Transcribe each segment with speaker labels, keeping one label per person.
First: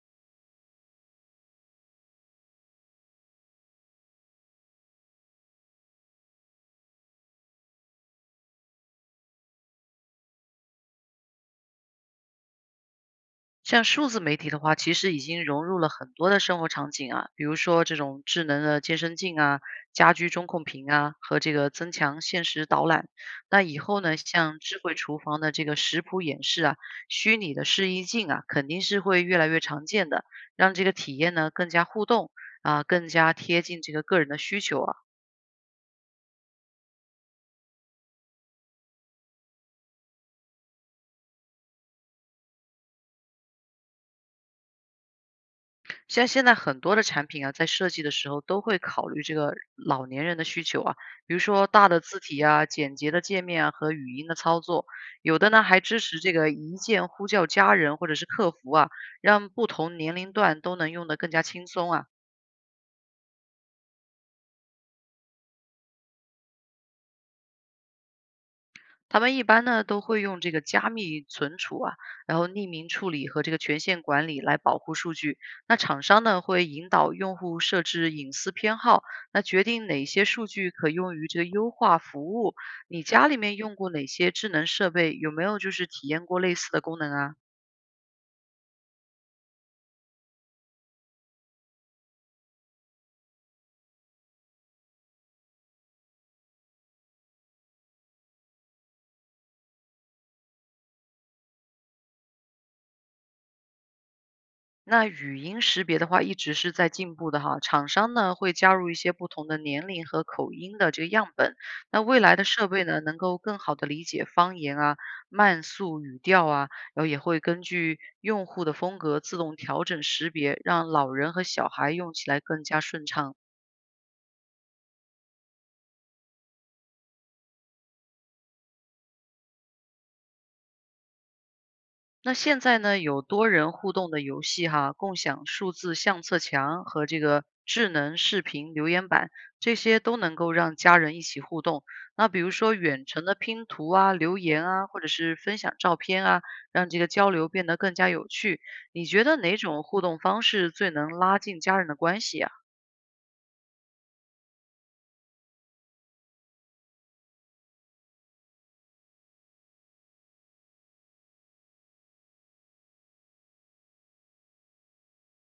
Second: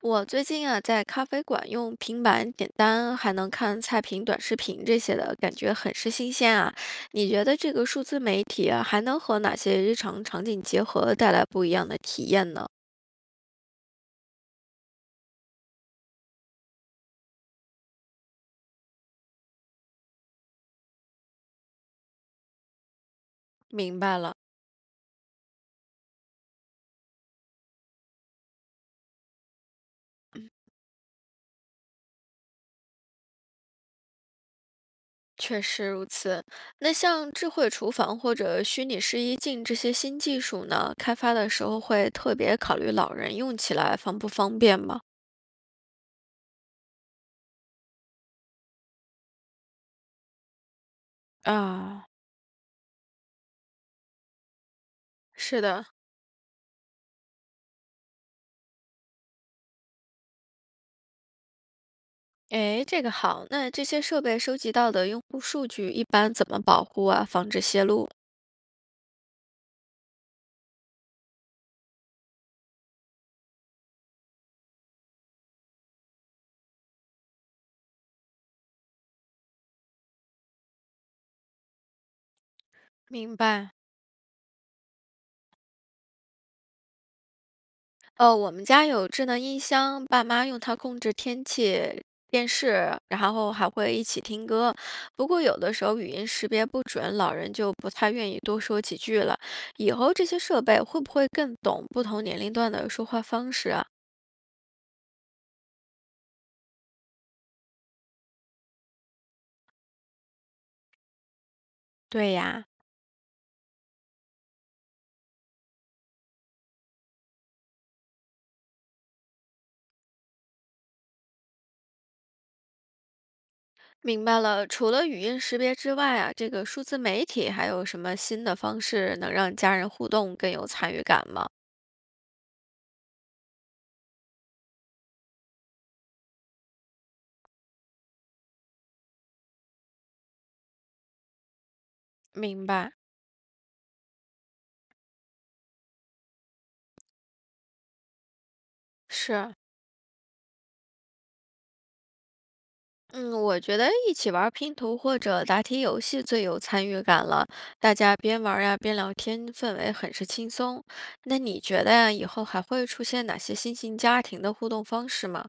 Speaker 1: 我最近啊，在咖啡馆用平板点单，还能看菜品、短视频这些的，感觉很是新鲜啊。你觉得这个数字媒体啊，还能和哪些日常场景结合，带来不一样的体验呢？
Speaker 2: 像数字媒体的话，其实已经融入了很多的生活场景啊，比如说这种智能的健身镜啊、家居中控屏啊和这个增强现实导览。那以
Speaker 1: 明
Speaker 2: 后
Speaker 1: 白
Speaker 2: 呢，
Speaker 1: 了，
Speaker 2: 像智慧厨房的这个食谱演示啊、虚拟的试衣镜啊，肯定是会越来越常见的，让这个体验呢更加互动啊，更加贴近这个个人的需求啊。
Speaker 1: 确实如此。那像智慧厨房或者虚拟试衣镜这些新技术呢，开发的时候会特别考虑老人用起来方不方便吗？
Speaker 2: 像现在很多的产品啊，在设计的时候都会考虑这个老年人的需求啊，比如说大的
Speaker 1: 啊，
Speaker 2: 字体啊、简洁的界面啊和语音的操作，有的
Speaker 1: 是
Speaker 2: 呢还
Speaker 1: 的，
Speaker 2: 支持这个一键呼叫家人或者是客服啊，让不同年龄段都能用得更加轻松啊。
Speaker 1: 诶，这个好。那这些设备收集到的用户数据一般怎么保护啊，防止泄露？
Speaker 2: 他们一般呢都会用这个加密存储啊，然后匿名处理和这个权限管理来保护数据。那厂商呢会引导用户设置隐私偏好，那决定哪些数据可用于这个优化服务。你家
Speaker 1: 明
Speaker 2: 里面
Speaker 1: 白，
Speaker 2: 用过哪些智能设备？有没有就是体验过类似的功能啊？
Speaker 1: 我们家有智能音箱，爸妈用它控制天气、电视，然后还会一起听歌。不过有的时候语音识别不准，老人就不太愿意多说几句了。以后这些设备会不会更懂不同年龄段的说话方式啊？
Speaker 2: 那语音识别的话，一直是在进步的哈。厂商呢会加入一些不同的年龄和口音的这个样本。那未
Speaker 1: 对
Speaker 2: 来的
Speaker 1: 呀。
Speaker 2: 设备呢，能够更好的理解方言啊、慢速语调啊，然后也会根据用户的风格自动调整识别，让老人和小孩用起来更加顺畅。
Speaker 1: 明白了，除了语音识别之外啊，这个数字媒体还有什么新的方式能让家人互动更有参与感吗？
Speaker 2: 那现在呢，有多人互动的游戏哈，共享数字相册墙和这个智能视频留言板，这些都能够让家人一起互动。那比如
Speaker 1: 明
Speaker 2: 说
Speaker 1: 白，
Speaker 2: 远程的拼图啊、留言啊，或者是分享照片啊，让这个交流变得更加有趣。你觉得
Speaker 1: 是，
Speaker 2: 哪种互动方式最能拉近家人的关系呀？
Speaker 1: 嗯，我觉得一起玩儿拼图或者答题游戏最有参与感了，大家边玩儿呀边聊天，氛围很是轻松。那你觉得呀，以后还会出现哪些新型家庭的互动方式吗？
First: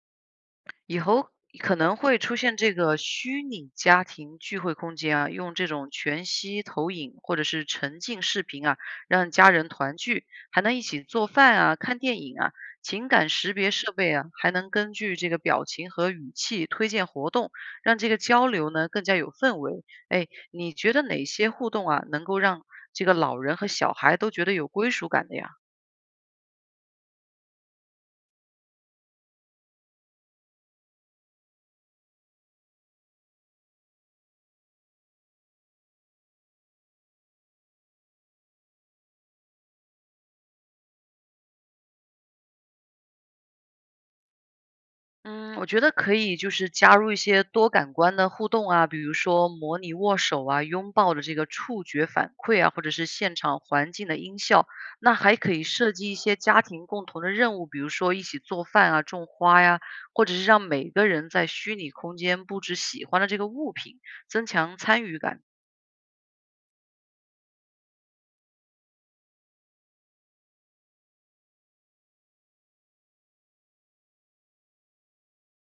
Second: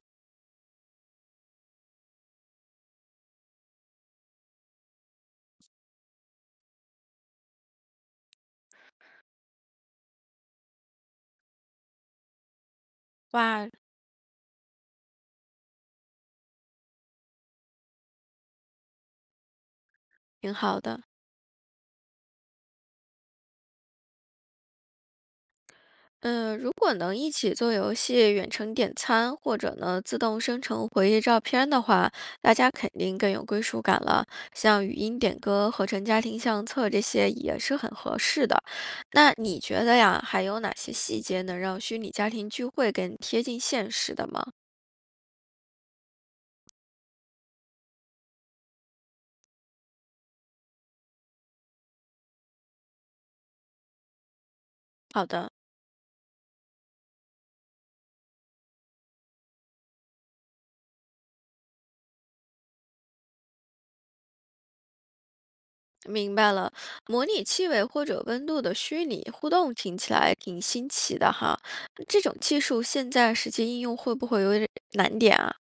Speaker 2: 以后可能会出现这个虚拟家庭聚会空间啊，用这种全息投影或者是沉浸视频啊，让家人团聚，还能一起做饭啊、看电影啊。情感识
Speaker 1: 哇，
Speaker 2: 别设备啊，还能根据这个表情和语气推荐活动，让这个交流呢更加有氛围。哎，
Speaker 1: 挺
Speaker 2: 你
Speaker 1: 好
Speaker 2: 觉得
Speaker 1: 的。
Speaker 2: 哪些互动啊，能够让这个老人和小孩都觉得有归属感的呀？
Speaker 1: 嗯，如果能一起做游戏、远程点餐，或者呢自动生成回忆照片的话，大家肯定更有归属感了。像语音点歌、合成家庭相册这些也是很合适的。那你觉得呀，还有哪些细节能让虚拟家庭聚会更贴近现实的吗？
Speaker 2: 嗯，我觉得可以，就是加入一些多感官的互动啊，比如说模拟握手啊、拥抱的这个触觉反馈啊，或者是现场环境的音效。那
Speaker 1: 好
Speaker 2: 还
Speaker 1: 的，
Speaker 2: 可以设计一些家庭共同的任务，比如说一起做饭啊、种花呀，或者是让每个人在虚拟空间布置喜欢的这个物品，增强参与感。
Speaker 1: 明白了。模拟气味或者温度的虚拟互动听起来挺新奇的哈。这种技术现在实际应用会不会有点难点啊？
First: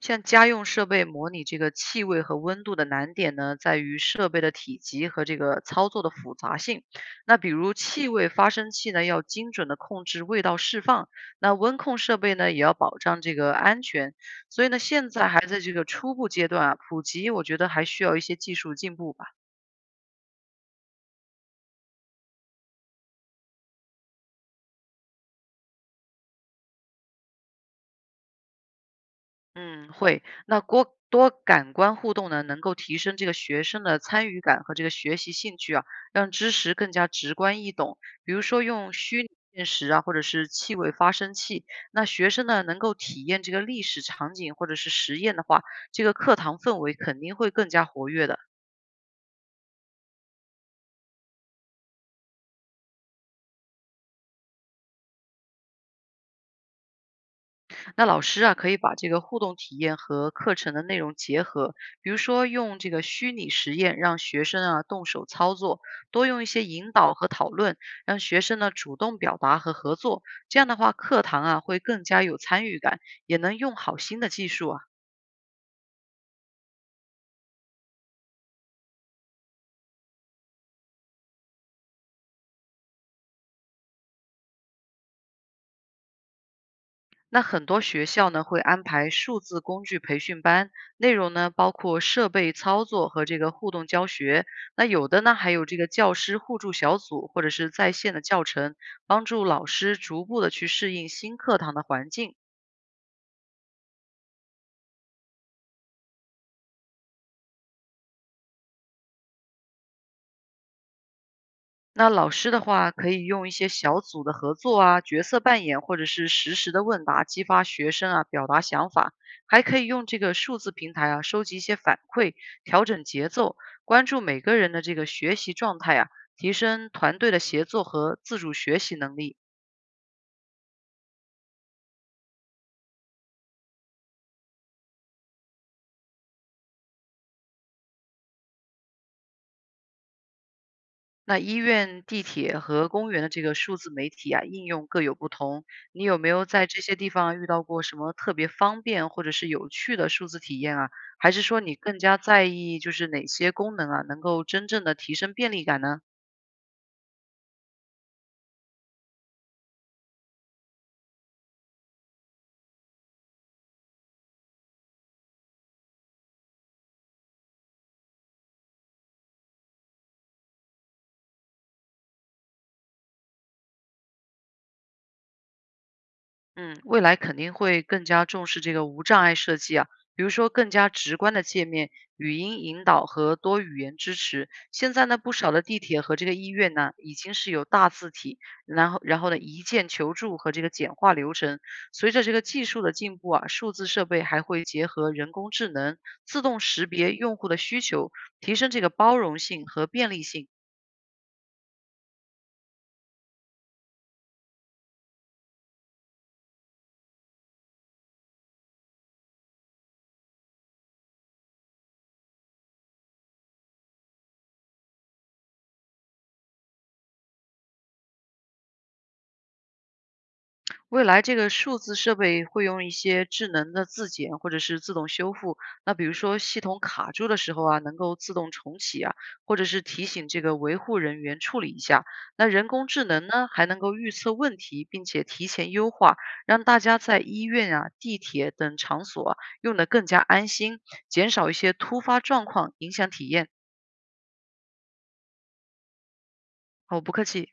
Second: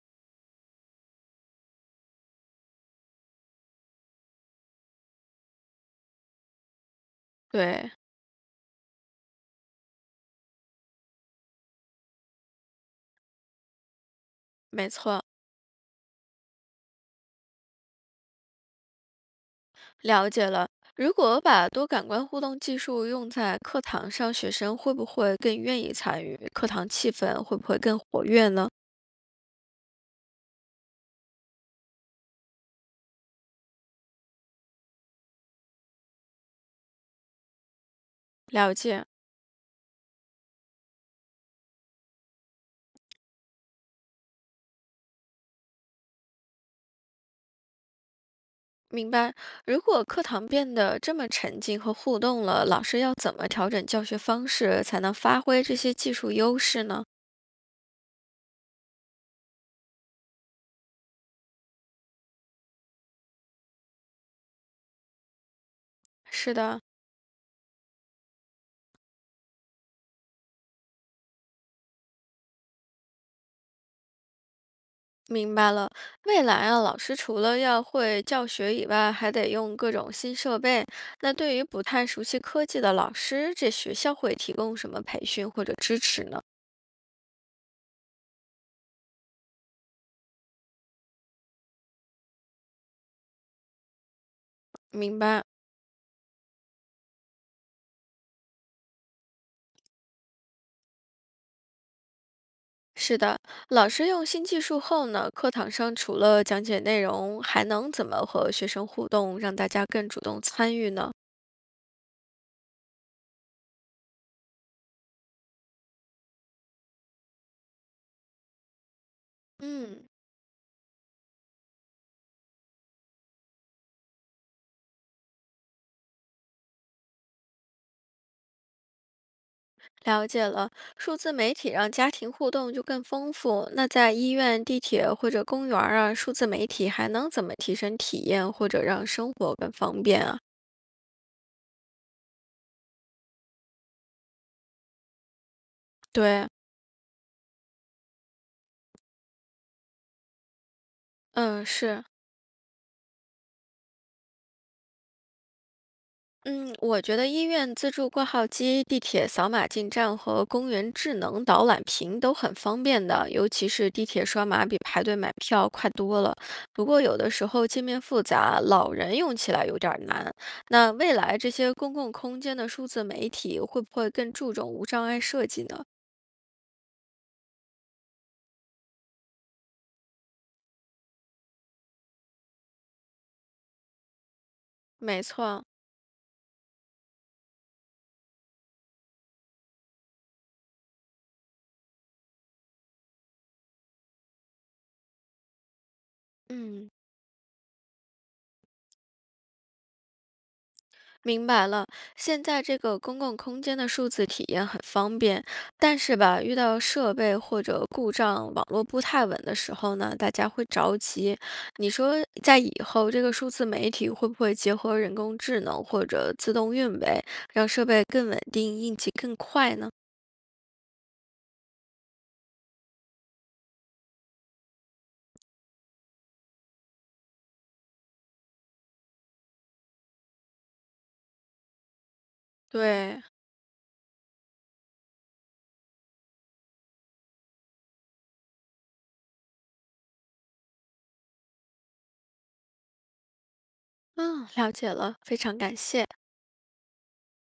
Speaker 2: 像家用设备模拟这个气味和温度的难点呢，在于设备的体积和这个操作的复杂性。那比如
Speaker 1: 对。
Speaker 2: 气味发生器呢，要精准的控制味道释放；那温控设备呢，也要保障这个安全。所以呢，
Speaker 1: 没
Speaker 2: 现
Speaker 1: 错，
Speaker 2: 在还在这个初步阶段啊，普及我觉得还需要一些技术进步吧。
Speaker 1: 了解了。如果把多感官互动技术用在课堂上，学生会不会更愿意参与？课堂气氛会不会更活跃呢？
Speaker 2: 嗯，会。那多感官互动呢，能够提升这个学生的参与感和这个学习兴趣啊，让知识更加直观易懂。比如说
Speaker 1: 了
Speaker 2: 用
Speaker 1: 解，
Speaker 2: 虚拟现实啊，或者是气味发生器，那学生呢能够体验这个历史场景或者是实验的话，这个课堂氛围肯定会更加活跃的。
Speaker 1: 明白。如果课堂变得这么沉静和互动了，老师要怎么调整教学方式，才能发挥这些技术优势呢？
Speaker 2: 那老师啊，可以把这个互动体验和课程的内容结合，比如说用这个虚拟实验让学生啊动手操作，多用一
Speaker 1: 是
Speaker 2: 些
Speaker 1: 的，
Speaker 2: 引导和讨论，让学生呢主动表达和合作。这样的话，课堂啊会更加有参与感，也能用好新的技术啊。
Speaker 1: 明白了，未来啊，老师除了要会教学以外，还得用各种新设备。那对于不太熟悉科技的老师，这学校会提供什么培训或者支持呢？
Speaker 2: 那很多学校呢会安排数字工具培训班，内容呢包括设备操作和这个互动教学。那有
Speaker 1: 明
Speaker 2: 的呢
Speaker 1: 白，
Speaker 2: 还有这个教师互助小组或者是在线的教程，帮助老师逐步的去适应新课堂的环境。
Speaker 1: 是的，老师用新技术后呢，课堂上除了讲解内容，还能怎么和学生互动，让大家更主动参与呢？
Speaker 2: 那老师的话，可以用一些小组的合作啊、角色扮演，或者是实时的问答，激发学生啊表达想法。还可以用
Speaker 1: 嗯。
Speaker 2: 这个数字平台啊，收集一些反馈，调整节奏，关注每个人的这个学习状态啊，提升团队的协作和自主学习能力。
Speaker 1: 了解了，数字媒体让家庭互动就更丰富。那在医院、地铁或者公园儿啊，数字媒体还能怎么提升体验，或者让生活更方便啊？
Speaker 2: 那医院、地铁和公园的这个数字媒体啊，应用各有不同。你有没有
Speaker 1: 对，
Speaker 2: 在这些地方遇到过什么特别方便或者是有趣的数字体验啊？还是说
Speaker 1: 嗯，
Speaker 2: 你更
Speaker 1: 是。
Speaker 2: 加在意就是哪些功能啊，能够真正的提升便利感呢？
Speaker 1: 嗯，我觉得医院自助挂号机、地铁扫码进站和公园智能导览屏都很方便的，尤其是地铁刷码比排队买票快多了。不过有的时候界面复杂，老人用起来有点儿难。那未来这些公共空间的数字媒体会不会更注重无障碍设计呢？
Speaker 2: 嗯，未来肯定会更加重视这个无障碍设计啊，比如说更加直观的界面、语音引导和多语言支持。现在呢，
Speaker 1: 没
Speaker 2: 不少的
Speaker 1: 错，
Speaker 2: 地铁和这个医院呢，已经是有大字体，然后呢，一键求助和这个简化流程。随着这个技术的进步啊，数字设备还会结合人工智能，自动识
Speaker 1: 嗯。
Speaker 2: 别用户的需求，提升这个包容性和便利性。
Speaker 1: 明白了，现在这个公共空间的数字体验很方便，但是吧，遇到设备或者故障、网络不太稳的时候呢，大家会着急。你说，在以后这个数字媒体会不会结合人工智能或者自动运维，让设备更稳定、应急更快呢？
Speaker 2: 未来这个数字设备会用一些智能的自检或者是自动修复，那比如说系统卡住的时候啊，能够自动重启啊，或者是提醒这个维护人员处理一下。那人工智
Speaker 1: 对，
Speaker 2: 能呢，还能够预测问题，并且提前优化，让大家在医院啊、地铁等场所啊用得更加安心，减少一些突发状况影响体验。
Speaker 1: 嗯，了解了，非常感谢。
Speaker 2: 好，不客气。